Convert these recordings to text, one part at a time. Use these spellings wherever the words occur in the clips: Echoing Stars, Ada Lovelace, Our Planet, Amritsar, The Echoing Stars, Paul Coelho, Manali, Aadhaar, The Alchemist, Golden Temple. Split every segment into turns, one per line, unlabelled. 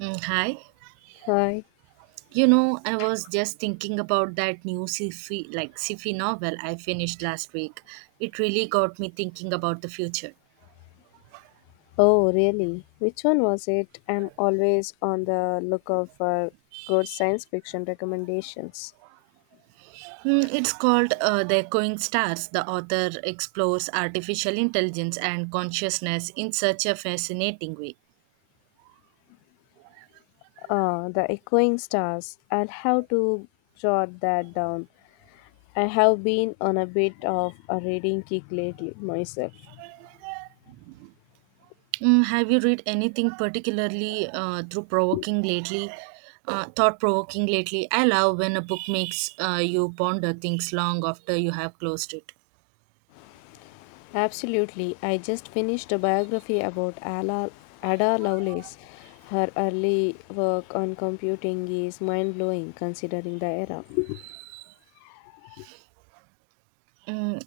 Hi.
Hi.
I was just thinking about that new sci-fi novel I finished last week. It really got me thinking about the future.
Oh, really? Which one was it? I'm always on the lookout for good science fiction recommendations.
It's called The Echoing Stars. The author explores artificial intelligence and consciousness in such a fascinating way.
Ah, the Echoing Stars. I'll have to jot that down. I have been on a bit of a reading kick lately myself.
Have you read anything particularly through provoking lately? Thought provoking lately. I love when a book makes you ponder things long after you have closed it.
Absolutely. I just finished a biography about Ada Lovelace. Her early work on computing is mind blowing considering the era.
Mm,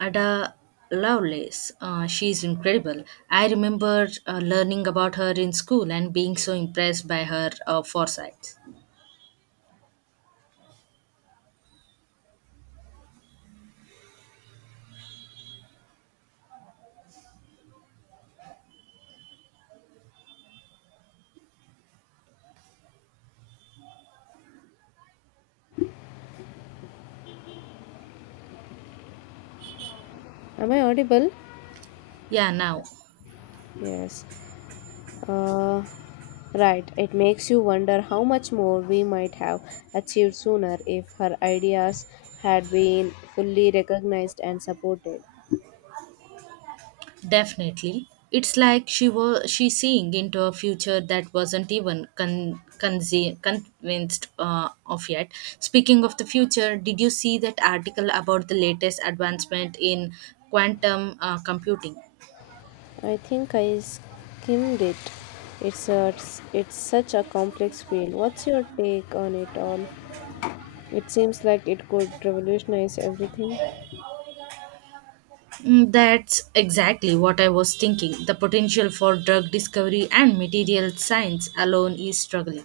Ada Lovelace. She is incredible. I remember learning about her in school and being so impressed by her foresight.
Am I audible?
Yeah, now
Yes. Uh, Right, it makes you wonder how much more we might have achieved sooner if her ideas had been fully recognized and supported.
definitely. It's like she was she seeing into a future that wasn't even convinced of yet. Speaking of the future, did you see that article about the latest advancement in quantum computing?
I think I skimmed it. It's a, it's such a complex field. What's your take on it all? It seems like it could revolutionize everything.
That's exactly what I was thinking. The potential for drug discovery and material science alone is struggling.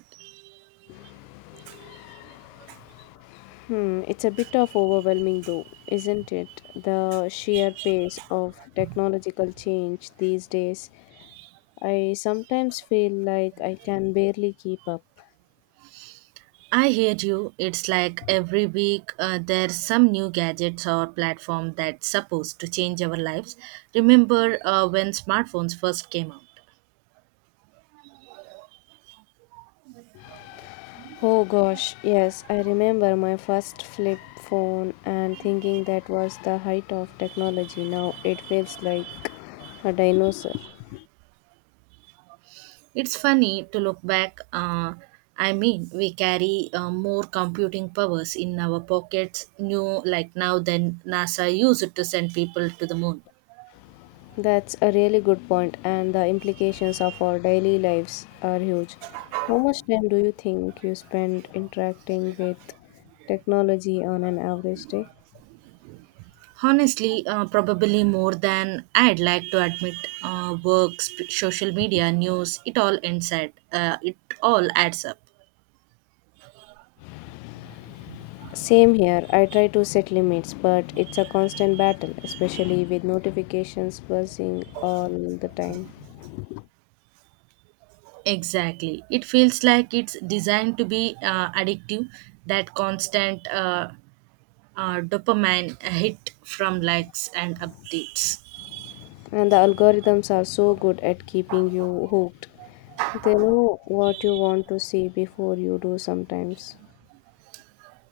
Hmm, it's a bit of overwhelming though, isn't it? The sheer pace of technological change these days. I sometimes feel like I can barely keep up.
I hear you. It's like every week there's some new gadgets or platform that's supposed to change our lives. Remember when smartphones first came out?
Oh gosh, yes, I remember my first flip phone and thinking that was the height of technology. Now it feels like a dinosaur.
It's funny to look back. I mean, we carry more computing powers in our pockets new like now than NASA used to send people to the moon.
That's a really good point, and the implications of our daily lives are huge. How much time do you think you spend interacting with technology on an average day?
Honestly, probably more than I'd like to admit. Work, social media, news, it all adds up.
Same here, I try to set limits, but it's a constant battle, especially with notifications buzzing all the time.
Exactly. It feels like it's designed to be addictive, that constant dopamine hit from likes and updates.
And the algorithms are so good at keeping you hooked. They know what you want to see before you do sometimes.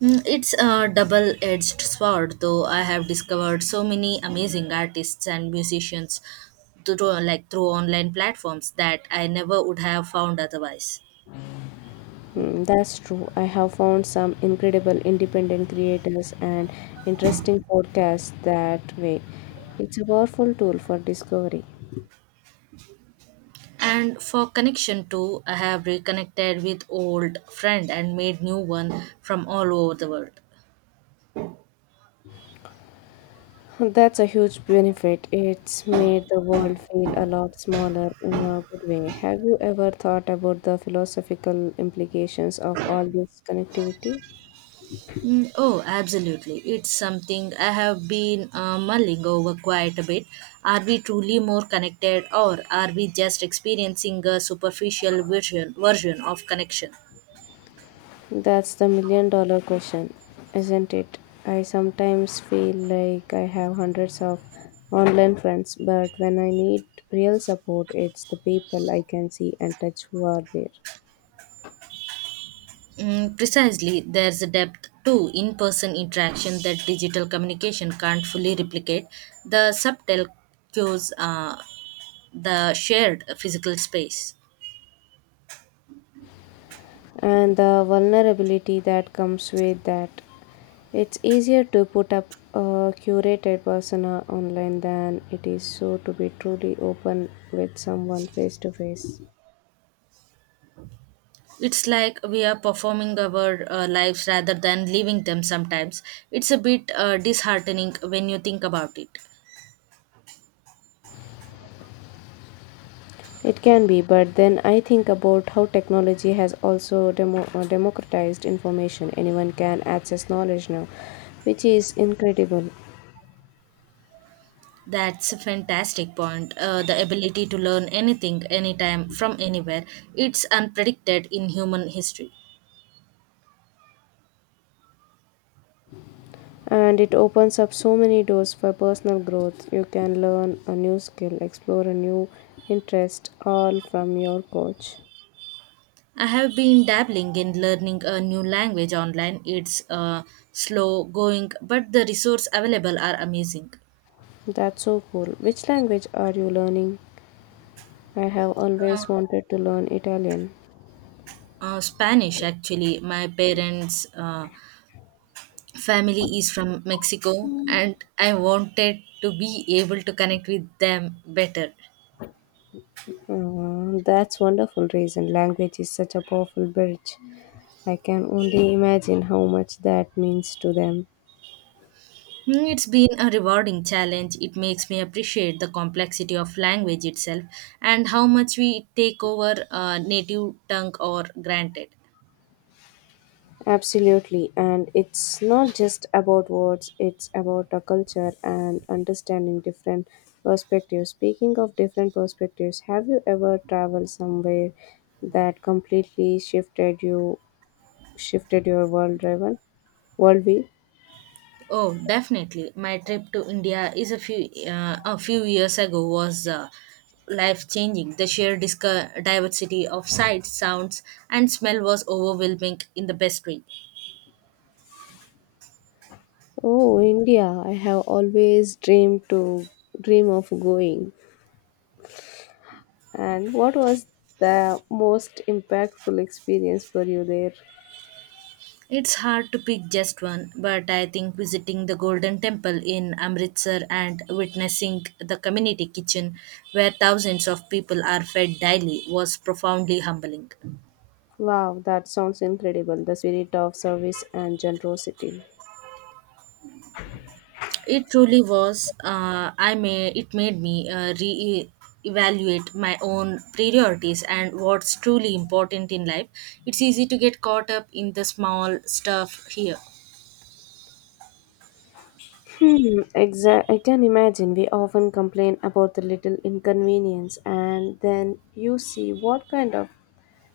It's a double edged sword, though I have discovered so many amazing artists and musicians through online platforms that I never would have found otherwise.
Hmm, that's true. I have found some incredible independent creators and interesting podcasts that way. It's a powerful tool for discovery.
And for connection too, I have reconnected with old friend and made new one from all over the world.
That's a huge benefit. It's made the world feel a lot smaller in a good way. Have you ever thought about the philosophical implications of all this connectivity?
Oh, Absolutely. It's something I have been mulling over quite a bit. Are we truly more connected or are we just experiencing a superficial version of connection?
That's the million dollar question, isn't it? I sometimes feel like I have hundreds of online friends, but when I need real support, it's the people I can see and touch who are there.
Precisely, there's a depth to in person interaction that digital communication can't fully replicate. The subtle cues, the shared physical space.
And the vulnerability that comes with that. It's easier to put up a curated persona online than it is so to be truly open with someone face to face.
It's like we are performing our lives rather than living them sometimes. It's a bit disheartening when you think about it.
It can be, but then I think about how technology has also democratized information. Anyone can access knowledge now, which is incredible.
That's a fantastic point. The ability to learn anything, anytime, from anywhere, it's unpredicted in human history.
And it opens up so many doors for personal growth. You can learn a new skill, explore a new interest, all from your coach.
I have been dabbling in learning a new language online. It's slow going, but the resources available are amazing.
That's so cool. Which language are you learning? I have
Uh,
always wanted to learn Italian.
Spanish, actually. My parents family is from Mexico and I wanted to be able to connect with them better.
That's wonderful reason. Language is such a powerful bridge. I can only imagine how much that means to them.
It's been a rewarding challenge. It makes me appreciate the complexity of language itself and how much we take over a native tongue or granted.
Absolutely, and it's not just about words, it's about a culture and understanding different perspectives. Speaking of different perspectives, have you ever traveled somewhere that completely shifted your worldview?
Oh, definitely. My trip to India is a few years ago was life changing. The sheer diversity of sights, sounds, and smell was overwhelming in the best way.
Oh, India. I have always dream of going. And what was the most impactful experience for you there?
It's hard to pick just one, but I think visiting the Golden Temple in Amritsar and witnessing the community kitchen where thousands of people are fed daily was profoundly humbling.
Wow, that sounds incredible. The spirit of service and generosity.
It truly was. I may It made me re-evaluate my own priorities and what's truly important in life. It's easy to get caught up in the small stuff here.
Hmm, I can imagine we often complain about the little inconvenience, and then you see what kind of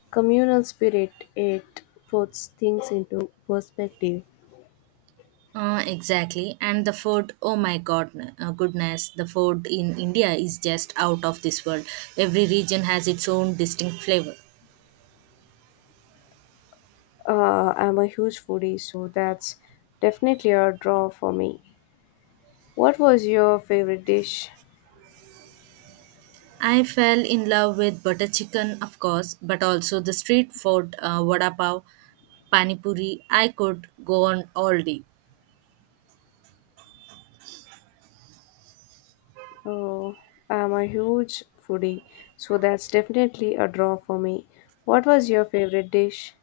communal spirit it puts things into perspective.
Exactly. And the food, oh my god, goodness, the food in India is just out of this world. Every region has its own distinct flavor.
I'm a huge foodie, so that's definitely a draw for me. What was your favorite dish?
I fell in love with butter chicken, of course, but also the street food, vada pav, pani puri. I could go on all day.
Oh, I'm a huge foodie, so that's definitely a draw for me. What was your favorite dish?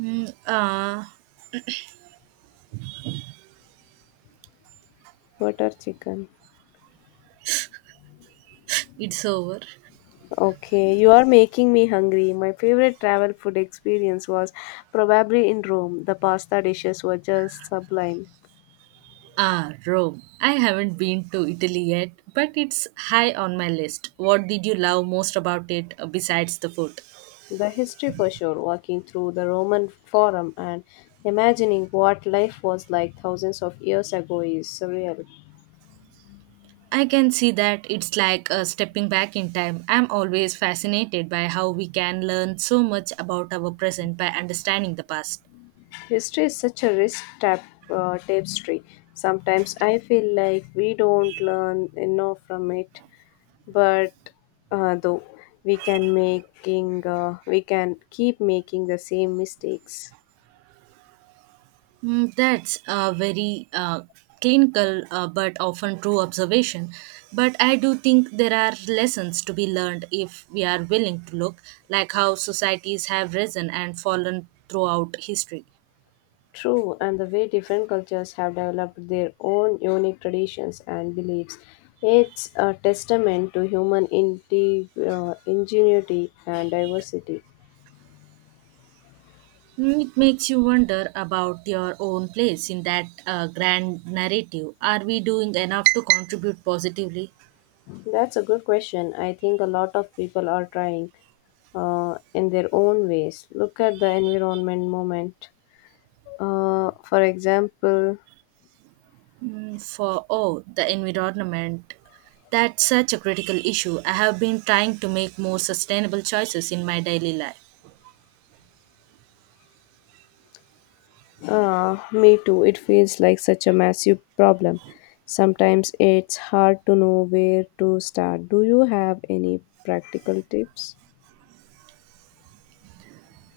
Mm, uh,
Butter chicken.
it's over.
Okay, you are making me hungry. My favorite travel food experience was probably in Rome. The pasta dishes were just sublime.
Ah, Rome. I haven't been to Italy yet, but it's high on my list. What did you love most about it besides the food?
The history for sure, walking through the Roman Forum and imagining what life was like thousands of years ago is surreal.
I can see that. It's like stepping back in time. I'm always fascinated by how we can learn so much about our present by understanding the past.
History is such a rich tap, tapestry. Sometimes I feel like we don't learn enough from it, but though we can keep making the same mistakes.
That's a very clinical but often true observation. But I do think there are lessons to be learned if we are willing to look, like how societies have risen and fallen throughout history.
True, and the way different cultures have developed their own unique traditions and beliefs, it's a testament to human ingenuity and diversity.
It makes you wonder about your own place in that grand narrative. Are we doing enough to contribute positively?
That's a good question. I think a lot of people are trying in their own ways. Look at the environment movement. For example,
For oh, the environment? That's such a critical issue. I have been trying to make more sustainable choices in my daily life.
Me too. It feels like such a massive problem. Sometimes it's hard to know where to start. Do you have any practical tips?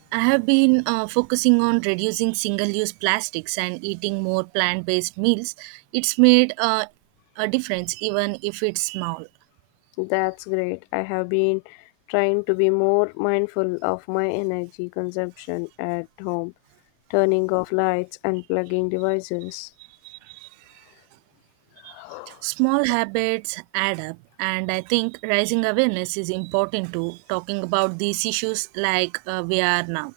I have been focusing on reducing single-use plastics and eating more plant-based meals. It's made a difference, even if it's small.
That's great. I have been trying to be more mindful of my energy consumption at home, turning off lights and plugging devices.
Small habits add up, and I think raising awareness is important to talking about these issues like we are now.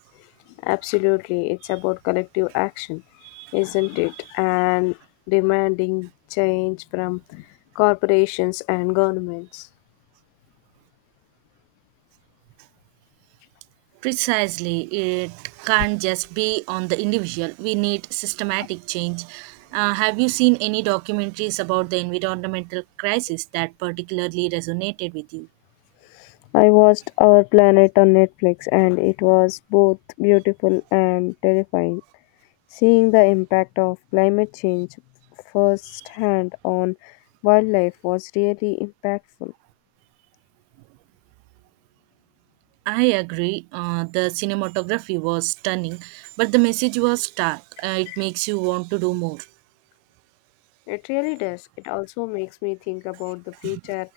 Absolutely, it's about collective action, isn't it? And demanding change from corporations and governments.
Precisely, it can't just be on the individual. We need systematic change. Have you seen any documentaries about the environmental crisis that particularly resonated with you?
I watched Our Planet on Netflix and it was both beautiful and terrifying. Seeing the impact of climate change firsthand on wildlife was really impactful.
I agree. The cinematography was stunning, but the message was stark. It makes you want to do more.
It really does. It also makes me think about the future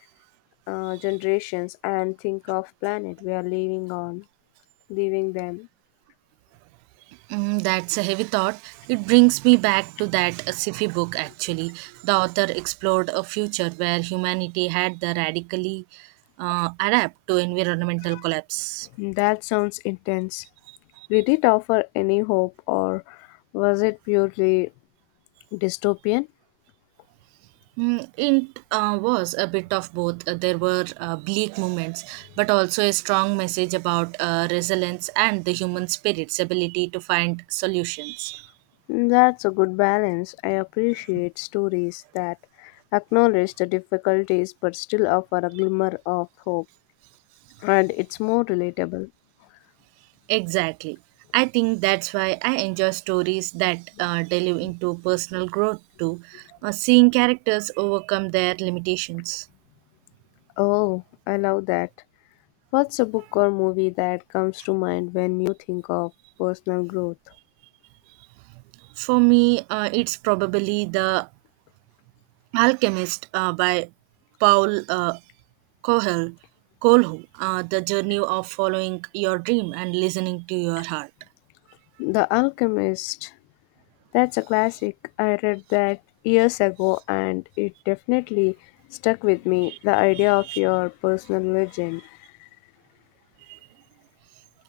generations and think of planet we are living on, leaving them.
That's a heavy thought. It brings me back to that sci-fi book actually. The author explored a future where humanity had the radically adapt to environmental collapse.
That sounds intense. Did it offer any hope or was it purely dystopian?
It was a bit of both. There were bleak moments, but also a strong message about resilience and the human spirit's ability to find solutions.
That's a good balance. I appreciate stories that acknowledge the difficulties but still offer a glimmer of hope, and it's more relatable.
Exactly. I think that's why I enjoy stories that delve into personal growth too, seeing characters overcome their limitations.
Oh, I love that. What's a book or movie that comes to mind when you think of personal growth?
For me, it's probably The Alchemist by Paul Coelho, Coelho, the journey of following your dream and listening to your heart.
The Alchemist. That's a classic. I read that years ago and it definitely stuck with me the idea of your personal legend.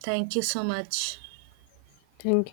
Thank you so much.
Thank you.